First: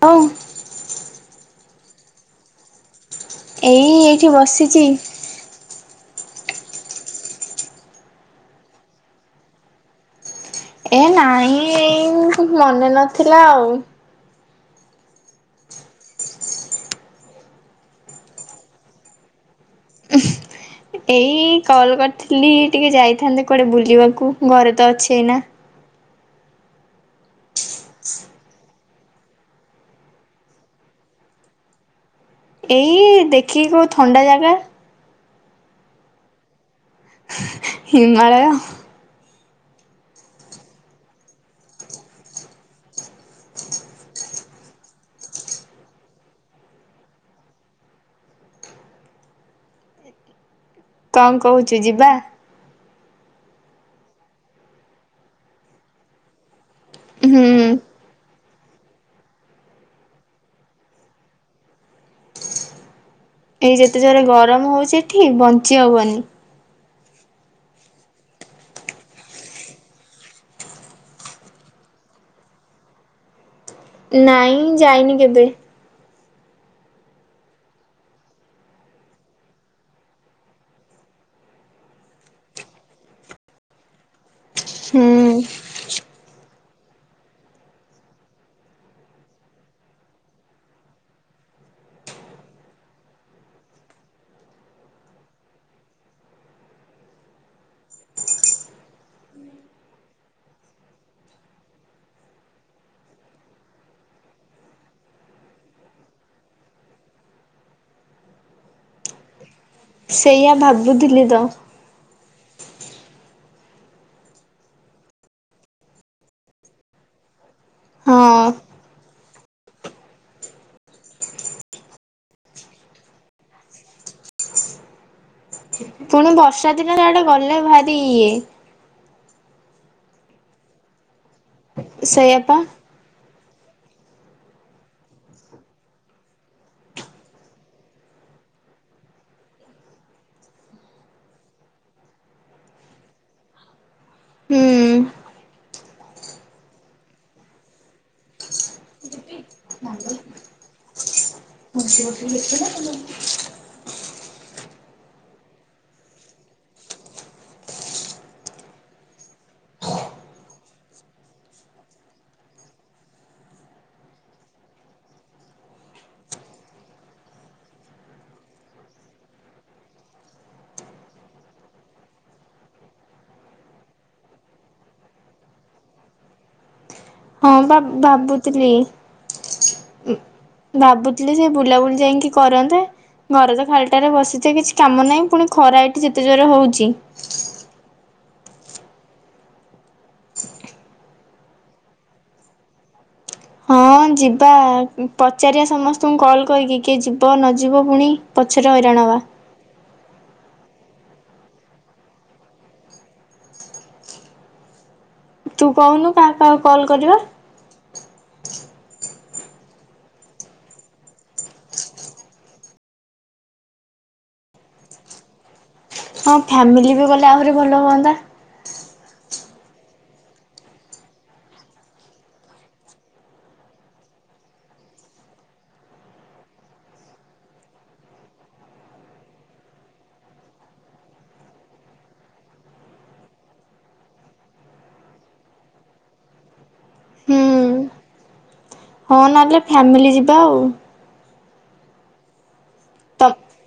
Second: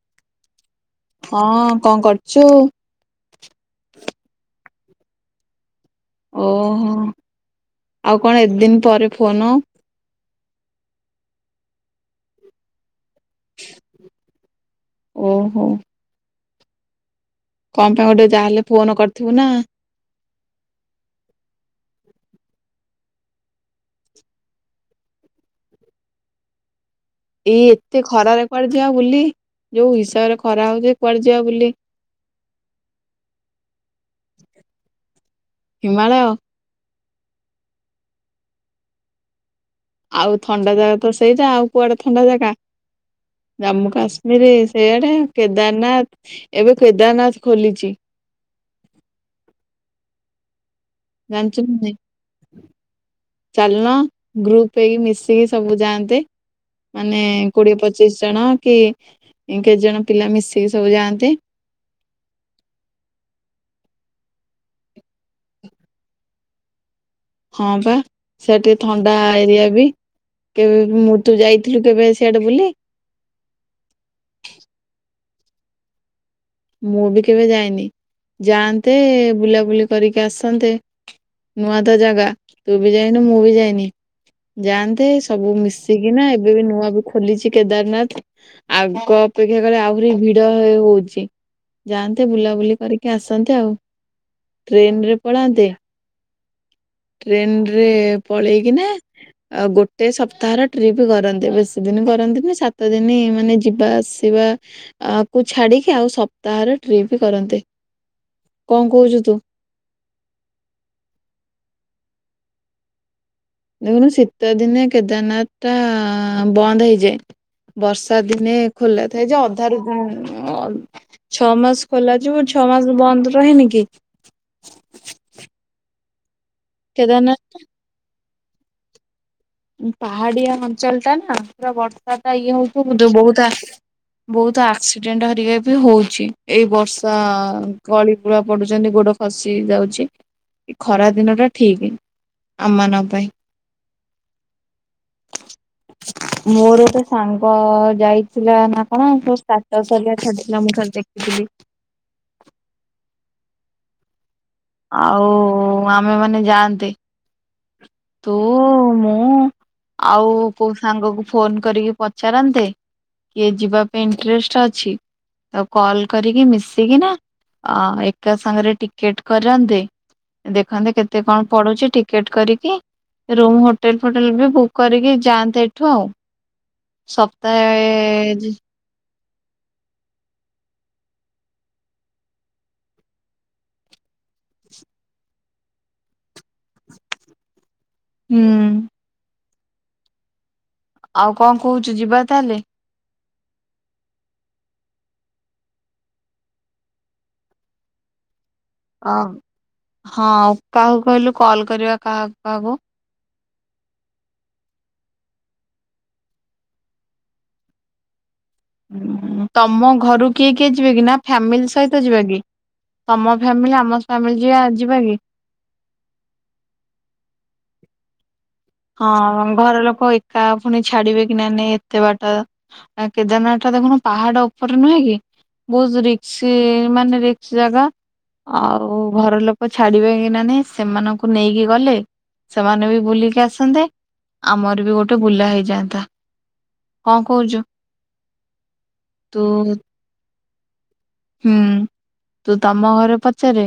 ହଁ ହଁ କଣ କରୁଛୁ? ଏଇ ଏଇଠି ବସିଛି। ଓହୋ ଆଉ କଣ ଏତ ଦିନ ପରେ ଫୋନ ଏ ନାଇହିଁ ମନେ ନ ଥିଲା। ଓହୋ କଣ ପାଇଁ ଗୋଟେ ଯାହାହେଲେ ଫୋନ କରିଥିବୁ ନା- ଏଇ କଲ କରିଥିଲି ଟିକେ ଯାଇଥାନ୍ତେ କୁଆଡେ ବୁଲିବାକୁ ଘରେ ତ ଅଛି ଏଇ ନା- ଏଇ ଏତେ ଖରାରେ କୁଆଡେ ଯିବା ବୁଲି ଯୋଉ ହିସାବରେ ଖରା ହଉଛି କୁଆଡେ ଯିବା ବୁଲି- ଏଇ ଦେଖିକି କୋଉ ଥଣ୍ଡା ଜାଗା- ହିମାଳୟ- ହିମାଳୟ- ଆଉ ଥଣ୍ଡା ଜାଗା ତ ସେଇଟା ଆଉ କୁଆଡେ ଥଣ୍ଡା ଜାଗା ଜାମ୍ମୁ କାଶ୍ମୀର ସେଇଆଡେ କେଦାରନାଥ ଏବେ କେଦାରନାଥ ଖୋଲିଛି- କଣ ଜାଣିଛୁ ନା କହୁଛୁ ନାଇଁ ଯିବା- ଚାଲୁନ ଗ୍ରୁପ ହେଇକି ମିଶିକି ସବୁ ଯାଆନ୍ତେ- ମାନେ ହୁଁ କୋଡିଏ ପଚିଶ ଜଣ- କି କେତେ ଜଣ ପିଲା ମିଶିକି ସବୁ ଯାଆନ୍ତେ ଏଇ ଯେତେ ଜୋରେ ଗରମ ହଉଛି ଏଠି ବଞ୍ଚି ହବନି- ହଁ ବା ସେ ଟିକେ ଥଣ୍ଡା ଏରିଆ ବି କେବେ ମୁଁ ତୁ ଯାଇଥିଲୁ କେବେ ସଆଟେ ବୁଲି- ନାଇଁ ଯାଇନି କେବେ- ମୁଁ ବି କେବେ ଯାଇନି ଯାଆନ୍ତେ ବୁଲାବୁଲି କରିକି ଆସନ୍ତେ ନୂଆ ତ ଜାଗା ତୁ ବି ଯାଇନୁ ମୁଁ ବି ଯାଇନି- ଯାଆନ୍ତେ ହୁଁ ସବୁ ମିଶିକି- ନା ଏବେ ବି ନୂଆ ବି ଖୋଲିଛି କେଦାରନାଥ ଆଗ ଅପେକ୍ଷା କଲେ ଆହୁରି ଭିଡ ହଉଛି- ଯାଆନ୍ତେ ବୁଲାବୁଲି କରିକି ଆସନ୍ତେ ଆଉ ଟ୍ରେନ ରେ ପଳାନ୍ତେ- ଟ୍ରେନ ରେ ପଳେଇକିନା ଗୋଟେ ସପ୍ତାହର ଟ୍ରିପ୍ କରନ୍ତେ ବେଶୀ ଦିନ କରନ୍ତି ନାି ସାତ ଦିନ ମାନେ ଯିବା ଆସିବା କୁ ଛାଡିକି ଆଉ ସପ୍ତାହର ଟ୍ରିପ୍ କରନ୍ତେ କଣ କହୁଛୁ ତୁ। ସେଇୟା ଭାବୁଥିଲି ତ ଦେଖନ୍ତୁ ଶୀତ ଦିନେ କେଦାରନାଥ ଟା ବନ୍ଦ ହେଇଯାଏ। ବର୍ଷା ହଁ ଦିନେ ଖୋଲା ଥାଏ ଯେ ଅଧାରୁ ଛଅ ମାସ ଖୋଲା ଯିବ ଛଅ ମାସ ବନ୍ଦ ରହେନି କି- ଫୋନ ଧର ବର୍ଷା ଦିନ ଯୁଆଡେ କେଦାରନାଥ ଗଲେ ଭାରି ଇଏ ପାହାଡ଼ିିଆ ଅଞ୍ଚଳଟା ନା ପୁରା ବର୍ଷା ଟା ଇଏ ସେଇଆପା ହଉୁଥିବ ବହୁତ ବହୁତ ଆକ୍ସିଡେଣ୍ଟ ହରିକା ବି ହଉଛି, ଏଇ ବର୍ଷା ଗଳି ଗୂଳା ପଡୁଛନ୍ତି ଗୋଡ ଖସି ଯାଉଛି ଏ ଖରା ଦିନ ଟା ଠିକ ଆମମାନଙ୍କ ପାଇଁ ହୁଁ। ମୋର ତ ସାଙ୍ଗ ଯାଇଥିଲା ନା କଣ ର୍ ସ୍ଟାଟସ୍ ଅରିକା ଛାଡିଥିଲା ମୁଁ ଖାଲି ଦେଖିଥିଲି, ସିଏ ଗୋଟେ ଲେଖେ ନା ତମେ [unintelligible] ଆଉ ଆମେମାନେ ଯାଆନ୍ତେ ତୁ, ମୁଁ ଆଉ କୋଉ ସାଙ୍ଗକୁ ଫୋନ କରିକି ପଚାରନ୍ତେ କିଏ ଯିବା ପାଇଁ ଇଣ୍ଟରେଷ୍ଟ ଅଛି ଆଉ କଲ କରିକି ମିଶିକିନା ଏକା ସାଙ୍ଗରେ ଟିକେଟ କରନ୍ତେ ଦେଖନ୍ତେ କେତେ କଣ ପଡ଼ୁଛି ଟିକେଟ୍ କରିକି ରୁମ୍ ହୋଟେଲ ଫୋଟେଲ ବି ବୁକ୍ କରିକି ଯାଆନ୍ତେ ଏଇଠୁ ଆଉ। ହଁ ସପ୍ତାହେ ବା ଭାବୁଥିଲି, ଭାବୁଥିଲି ସେ ବୁଲାବୁଲି ଯାଇକି କରନ୍ତେ ଘରେ ତ ଖାଲିଟାରେ ବସିଚେ କିଛି କାମ ନାହିଁ ପୁଣି ଖରା ଏଇଠି ଯେତେ ଜୋର ହଉଛି, ହୁଁ ଆଉ କଣ କହୁଛୁ ଯିବା ତାହେଲେ, ହଁ ଯିବା ପଚାରିବା ସମସ୍ତଙ୍କୁ କଲ୍ କରିକି କିଏ ଯିବ ନଯିବ ପୁଣି, ପଛରେ ହଇରାଣ ହବା, ହଁ ଆଉ କାହାକୁ କହିଲୁ କଲ କରିବା କାହାକୁ କାହାକୁ, ତୁ କହୁନୁ କାହାକୁ କାହାକୁ କଲ କରିବା। ତମ ଘରୁ କିଏ କିଏ ଯିବେ କି ନା ଫ୍ୟାମିଲି ସହିତ ଯିବା କି ତମ ଫ୍ୟାମିଲି ଆମ ଫ୍ୟାମିଲି ଯ ଯିବା କି? ହଁ ଫ୍ୟାମିଲି ବି ଗଲେ ଆହୁରି ଭଲ ହୁଅନ୍ତା, ହଁ ଘର ଲୋକ ଏକା ପୁଣି ଛାଡିବେ କି ନା ନାଇଁ ଏତେ ବାଟ କେଦାରନାଥ ଟା ଦଖୁନୁ ପାହାଡ ଉପରେ ନୁହେଁ କି, ବହୁତ ରିକ୍ସ ମାନେ ରିକ୍ସ ଜାଗା ଆଉ ଘର ଲୋକ ଛାଡିବେ କି ନ ନାଇଁ ସେମାନଙ୍କୁ ନେଇକି ଗଲେ ସେମାନେ ବି ବୁଲିକି ଆସ ଆସନ୍ତେ, ଆମର ବି ଗୋଟେ ବୁଲା ହେଇଯାଆନ୍ତା କଣ ହୁଁ କହୁଛୁ? ହଁ ତୁ ନହେଲେ ଫ୍ୟାମିଲି ଯିବ ଯିବା ଆଉ ହୁଁ, ତୁ ତମ ଘରେ ତ ପଚାରେ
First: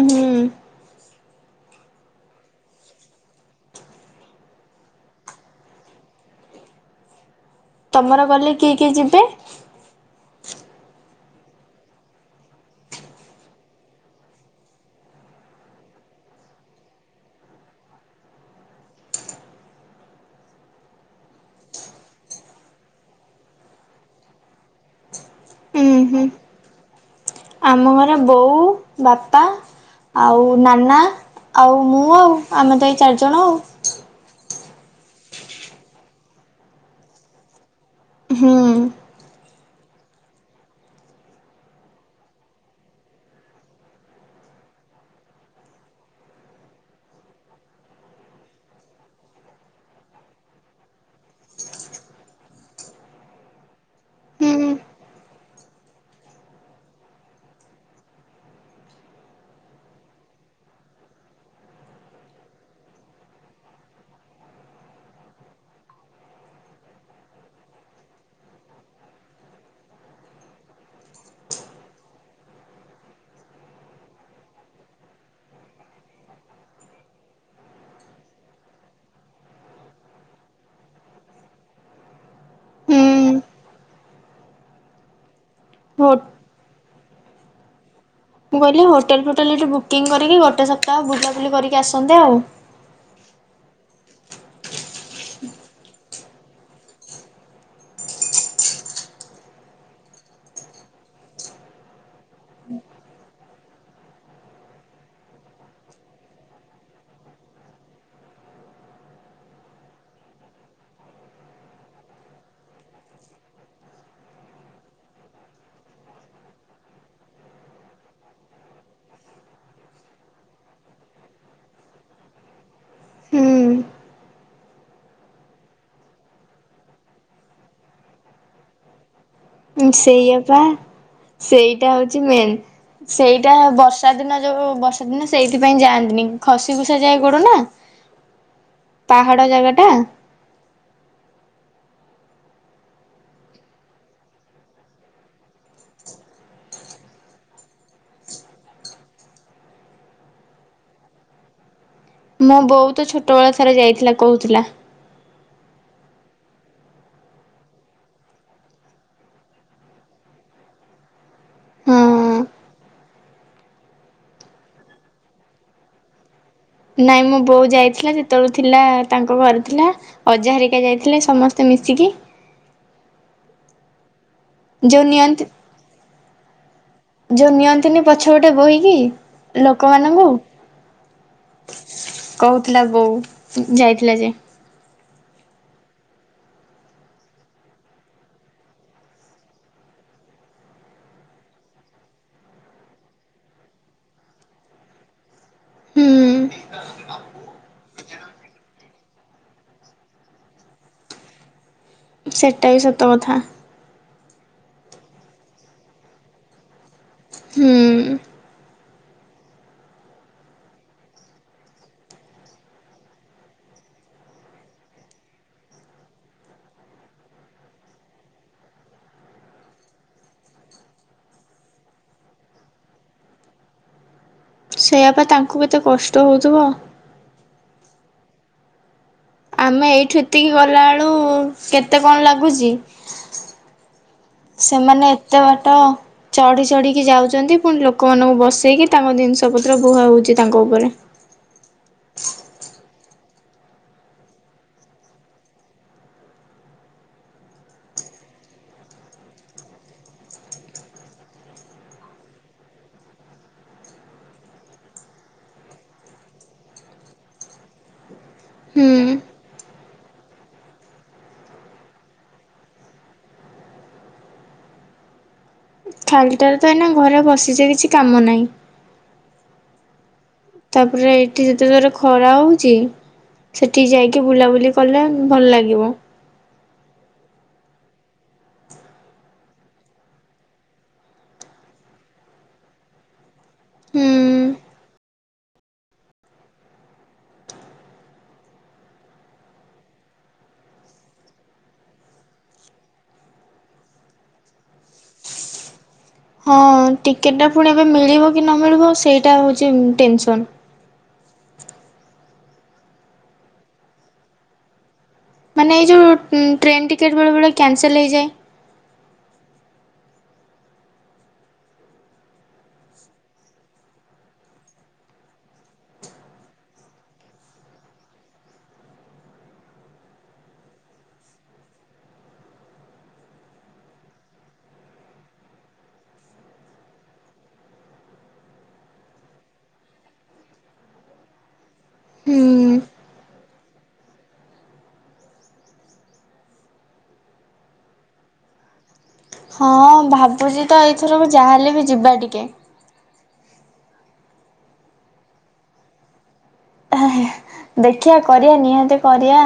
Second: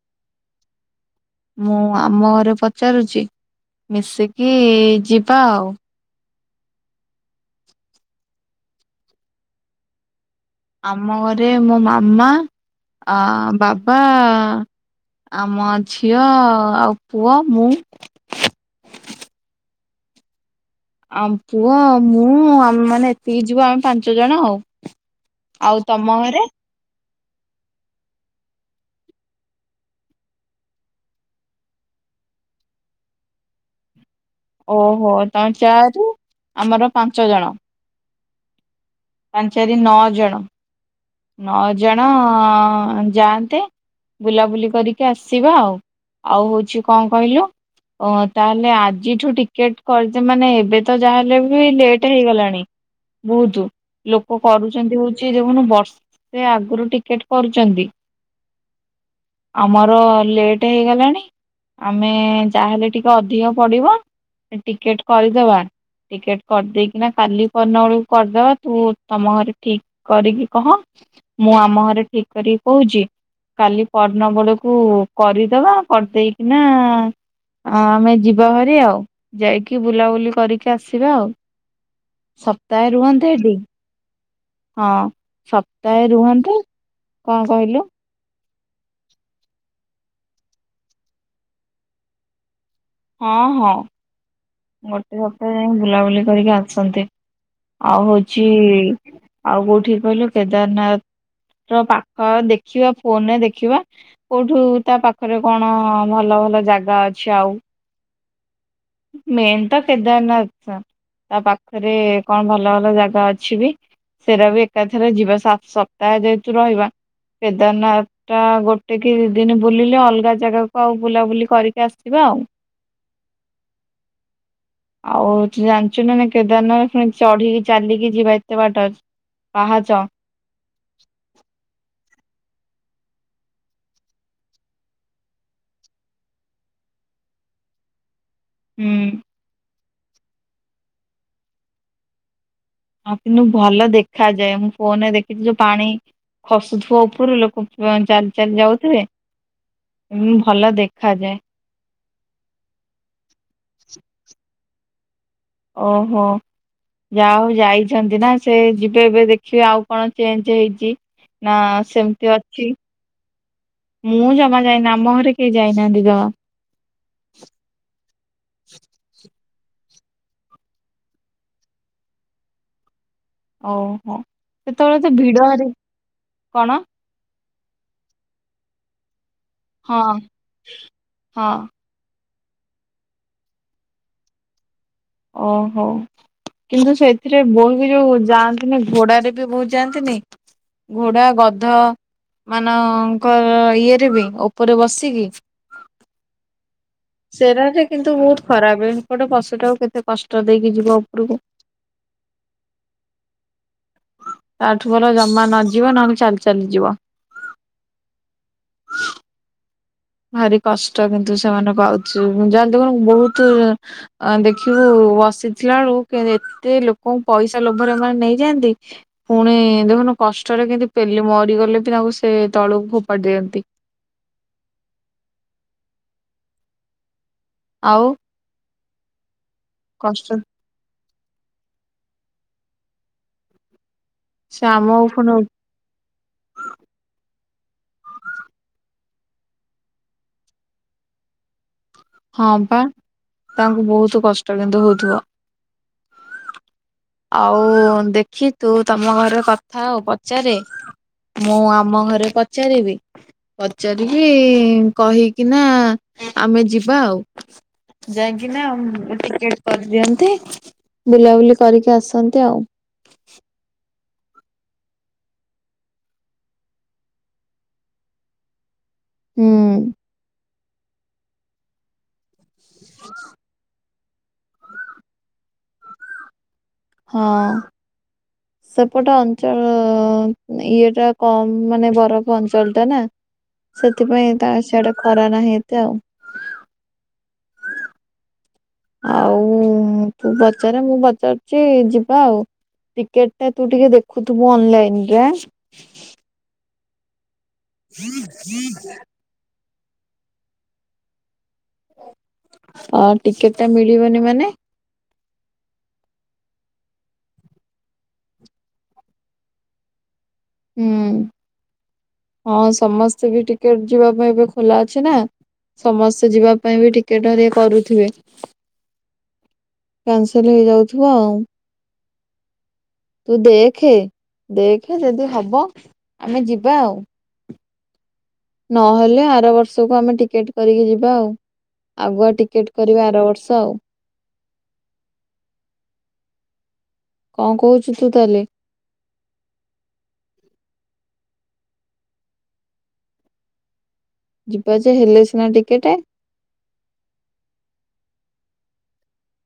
ହୁଁ। ମୁଁ ଆମ ଘରେ ପଚାରୁଛି ମିଶିକି ଯିବା ଆଉ। ତମର ଗଲେ କିଏ କିଏ ଯିବେ? ଆମ ଘରେ ମୋ ମାମା, ଆ ବାବା, ଆମ ଝିଅ, ଆଉ ପୁଅ ମୁଁ ଆମ ପୁଅ ମୁଁ ଆମେ ମାନେ ଏତିକି ଯିବ ଆମେ ପାଞ୍ଚ ଜଣ ଆଉ ଆଉ ଉଁ ତମ ହୁଁ। ଘରେ ଆମ ଘରେ ବୋଉ, ବାପା, ଆଉ ନାନା, ଆଉ ମୁଁ ଆଉ ଆମେ ତ ଏଇ ଚାରିଜଣ ଆଉ। ଓହୋ ତମେ ଚାରି ଆମର ପାଞ୍ଚ ଜଣ ହୁଁ ପାଞ୍ଚଚାରି ନଅ ଜଣ ନଅ ଜଣ ଯାଆନ୍ତେ ବୁଲାବୁଲି କରିକି ଆସିବା ଆଉ, ଆଉ ହଉଛି କଣ କହିଲୁ ତାହେଲେ ଆଜିଠୁ ଟିକେଟ କରିଦେ ମାନେ ଏବେ ତ ଯାହାହେଲେ ବି ଲେଟ୍ ହେଇଗଲାଣି ବହୁତ ଲୋକ ହୁଁ କରୁଛନ୍ତି ହଉଛି ଦେନୁ ବର୍ଷ ସେ ଆଗରୁ ଟିକେଟ କରୁଛନ୍ତି, ଆମର ଲେଟ ହେଇଗଲାଣି ଆମେ ଯାହେଲେ ଟିକେ ଅଧିକ ପଡିବ ଟିକେଟ କରିଦବା ଟିକେଟ କରିଦେଇକିନା କାଲି ପନ ବଳକୁ କରିଦବା ତୁ ତମ ଘରେ ଠିକ କରିକି କହ? ମୁଁ ଆମ ଘରେ ଠିକ କରିକି କହୁଛି କାଲି ପରଦିନ ବେଳକୁ କରିଦବା କରିଦେଇକିନା ଆମେ ଯିବା ଭରି ଆଉ ଯାଇକି ବୁଲାବୁଲି କରିକି ଆସିବା ଆଉ ସପ୍ତାହେ ହୁଁ ରୁହନ୍ତେ ଏଠି ହଁ ସତ ହୋ ସପ୍ତାହେ ରୁହନ୍ତେ। କଣ କହିଲୁ? ମୁଁ କହିଲି ହୋଟେଲ ଫୋଟେଲ୍ ଏଠି ବୁକିଂ କରିକି ଗୋଟେ ସପ୍ତାହ ବୁଲାବୁଲି କରିକି ଆସନ୍ତେ ଆଉ ହଁ ହଁ ଗୋଟେ ସପ୍ତାହ ଯାଇ ବୁଲାବୁଲି କରିକି ଆସନ୍ତି, ଆଉ ହଉଛି ଆଉ କୋଉଠି କହିଲୁ କେଦାରନାଥ ର ପାଖ ଦେଖିବା ଫୋନରେ ଦେଖିବା କୋଉଠୁ ତା ପାଖରେ କଣ ଭଲ ଭଲ ଜାଗା ଅଛି ଆଉ। ମେନ୍ ତ କେଦାରନାଥ ଟା, ତା ପାଖରେ କଣ ଭଲ ଭଲ ଜାଗା ଅଛି ବି ସେଟା ବି ଏକାଥରେ ଯିବା ସାତ ସପ୍ତାହେ ଯେହେତୁ ରହିବା କେଦାରନାଥ ଟା ଗୋଟେ କି ଦିନ ବୁଲିଲେ ଅଲଗା ଜାଗାକୁ ଆଉ ବୁଲାବୁଲି କରିକି ଆସିବା ଆଉ। ହୁଁ ଆଉ ତ ଜାଣିଛୁ ନା ନା କେଦାରନାଥୁଣି ଚଢିକି ଚାଲିକି ଯିବା ଏତେ ବାଟ ପାହାଚ ସେଇଆପା ସେଇଟା ହଉଛି ମେନ୍ ସେଇଟା ବର୍ଷା ଦିନ ଯୋଉ ବର୍ଷା ଦିନ ସେଇଥିପାଇଁ ଯାଆନ୍ତିନି ଖସି ଖୁସା ଯାଏ ପଡୁନା ହୁଁ ପାହାଡ ଜାଗା ଟା ହଁ କିନ୍ତୁ ଭଲ ଦେଖାଯାଏ ମୁଁ ଫୋନରେ ଦେଖିଛି ଯୋଉ ପାଣି ଖସୁଥଥିବା ଉପରୁ ଲୋକ ଚାଲି ଚାଲି ଯାଉଥିବେ ଭଲ ଦେଖାଯାଏ। ମୁଁ ବହୁତ ଛୋଟବେଳ ଥରେ ଯାଇଥିଲା କହୁଥିଲା। ଓହୋ ଯା ହଉ ଯାଇଛନ୍ତି ନା ସେ ଯିବେ ଏବେ ଦେଖିବେ ଆଉ କଣ ଚେଞ୍ଜ ହେଇଛି ନା ସେମିତି ହଁ ଅଛି ମୁଁ ଜମା ଯାଇନି ଆମ ଘରେ କେହି ଯାଇନାହାନ୍ତି ଜମା ନାଇଁ ମୋ ବୋଉ ଯାଇଥିଲା ଯେତେବେଳଳେ ଥିଲା ତାଙ୍କ ଘରେ ଥିଲା। ଅଜାହାରହାରିକା ଯାଇଥିଲେ ସମସ୍ତେ ମିଶିକି ଓହୋ ସେତେବେଳେ ଯୋଉ ତ ନିଅନ୍ତି ଭିଡ ହରେ କଣ? ଯେଉଁ ନିଅନ୍ତିନି ପଛ ଗୋଟେ ବହି କି? ହଁ ହଁ କହୁଥିଲା ବୋଉ ଯାଇଥିଲା ଯେ ଓହୋ କିନ୍ତୁ ସେଥିରେ ବୋହି ବି ଯୋଉ ଯାଆନ୍ତିନି ଘୋଡାରେ ବି ବୋହୁ ଯାଆନ୍ତିନି ଘୋଡା ଗଧ ମାନଙ୍କର ଇଏରେ ବି ଉପରେ ବସିକି ହୁଁ ସେରାରେ କିନ୍ତୁ ବହୁତ ଖରାପ ଏ ଗୋଟେ ପଶୁଟାକୁ କେତେ? କଷ୍ଟ ଦେଇକି ଯିବା ଉପରକୁ ସେଟା ବି ସତକଥା ତାଠୁ ପଲ ଜମା ନଯିବ ନହେଲେ ଚାଲି ଚାଲି ଯିବ। ହୁଁ ଭାରି କଷ୍ଟ କିନ୍ତୁ ସେମାନଙ୍କୁ ଆଉଛି ଯା ଦେଖନୁ ବହୁତ ଦେଖିବୁ ବସିଥିଲା ବେଳକୁ ଏତେ ଲୋକଙ୍କୁ ପଇସା ଲୋଭରେ ମମାନୋନ ନେଇଯାଆନ୍ତି ପୁଣି ଦେଖୁନୁ କଷ୍ଟରେ କିନ୍ତୁ ପେଲି ମରିଗଲେ ବି ତାଙ୍କୁ ସେ ତଳକୁ ଫୋପାଡ଼ି ଦିଅନ୍ତି। ସେଇଆ ପାଇଁ ତାଙ୍କୁ କେତେ କଷ୍ଟ ହଉଥିବ। ଆଉ ଆମେ ଏଇଠି କଷ୍ଟ ଏତିକି ଗଲାବେଳୁ କେତେ କଣ ଲାଗୁ ପାବୁଜି ସେ ଆମ ସେମାନେ ପୁଣି ଏତେ ବାଟ ଚଢି ଚଢିକି ଯାଉଛନ୍ତି। ପୁଣି ଲୋକମାନଙ୍କୁ ବସେଇକି ତାଙ୍କ ଜିନିଷ ପତ୍ର ବୁହା ହେଉଛି ତାଙ୍କ ଉପରେ ହଁ ବା ତାଙ୍କୁ ବହୁତ କଷ୍ଟ କିନ୍ତୁ ହଉଥିବ ଆଉ ଦେଖି ତୁ ତମ ଘରେ କଥା ଆଉ ପଚାରେ ମୁଁ ଆମ ଘରେ ପଚାରିବି ପଚାରିକି କହିକି ନା ଆମେ ଯ ବା ଆଉ ଯାଇକି ନା ହୁଁ। ଏ କରିଦିଅନ୍ତି ବୁଲାବୁଲି କରିକି ଆସନ୍ତି ଆଉ। ଖାଲିଟାରେ ତ ଏଇନା ଘରେ ବସିଛ କିଛି କାମ ନାହିଁ। ହୁଁ ତାପରେ ଏଇଠି ଯେତେଥର ଖରା ହଉଛି ସେଠିକି ଯାଇକି ବୁଲାବୁଲି କଲେ ଭଲ ଲାଗିବ। ହଁ ସେପଟେ ଅଞ୍ଚଳ ଇଏଟା କମ୍ ମାନେ ବରଫ ଅଞ୍ଚଳ ଟା ନା ହୁଁ। ସେଥିପାଇଁ ତା ସେଆଟେ ଖରା ନାହିଁ ଏତେ ଆଉ। ଆଉ ତୁ ପଚାରେ ମୁଁ ପଚାରୁଛି ଯିବା ଆଉ ଟିକେଟ ଟା ତୁ ଟିକେ ଦେଖୁଥିବୁ ଅନଲାଇନ ରେ ହଁ କେଟା ପୁଣି ଏବେ ମିଳିବ କି ନ ମିଳିବ ସେଇଟା ହେଉଛି। ଟେନସ ହଁ ଟିକେଟ ଟା ମିଳିବନି ମାନେ। ମାନେ ଏଇ ଯେଉଁ ଟ୍ରେନ୍ ଟିକେଟ୍ ବେଳେ ବେଳେ କ୍ୟାନସେଲ୍ ହେଇଯାଏ। ହୁଁ ହଁ ସମସ୍ତେ ବି ଟିକେଟ ଯିବା ପାଇଁ ଏବେ ଖୋଲା ଅଛି ନା ସମସ୍ତେ ଯିବା ପାଇଁ ବି ଟିକେଟ କରୁଥିବେ କାନସଲ ହେଇଯାଉଥିବ ଆଉ ତୁ ଦେଖେ ଦେଖେ ଯଦି ହବ ଆମେ ଯିବା ଆଉ। ନହେଲେ ଆର ବର୍ଷକୁ ଆମେ ଟିକେଟ କରିକି ଯିବା ଆଉ ଆଗୁଆ ହୁଁ। ଟିକେଟ କରିବା ଆର ବର୍ଷ ଆଉ। କଣ କହୁଛୁ ତୁ ତାହଲେ? ହଁ ଭାବୁଛି ତ ଏଇଥରକୁ ଯାହାହେଲେ ବି ଯିବା ଟିକେ ଯିବା ଯେ ହେଲେ ସିନା ଟିକେଟେ ଦେଖିବା କରିବାଆ ନିହାତି କରିଆ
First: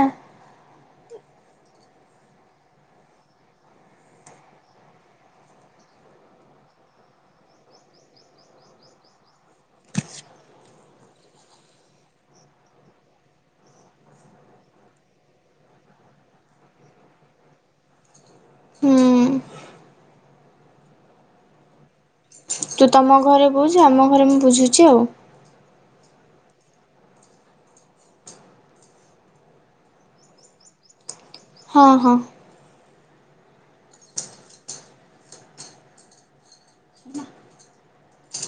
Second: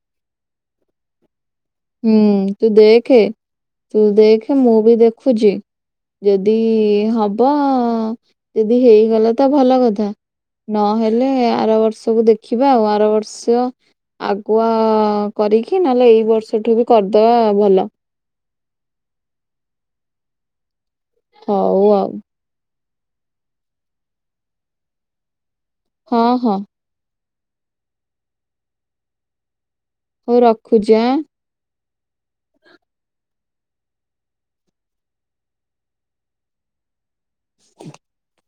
ହୁଁ ତୁ ଦେଖ ତୁ ଦେଖ ମୁଁ ବି ଦେଖୁଛି ଯଦି ହବ ଯଦି ହେଇଗଲା ତ ଭଲ କଥା ନହେଲେ ଆର ବର୍ଷକୁ ଦେଖିବା ଆଉ ଆର ବର୍ଷ ଆଗୁଆ କରିକି ନହେଲେ ଏଇ ବର୍ଷ ସେଠୁ ବି କରିଦବା ଭଲ ହୁଁ ହଉ ଆଉ ତୁ ତମ ଘରେ ବୁଝୁ ଆମ ଘରେ ମୁଁ ବୁଝୁଛି ଆଉ ହଁ ହଁ ହଉ ରଖୁଛି ଆଁ ହଁ ହଁ [unintelligible]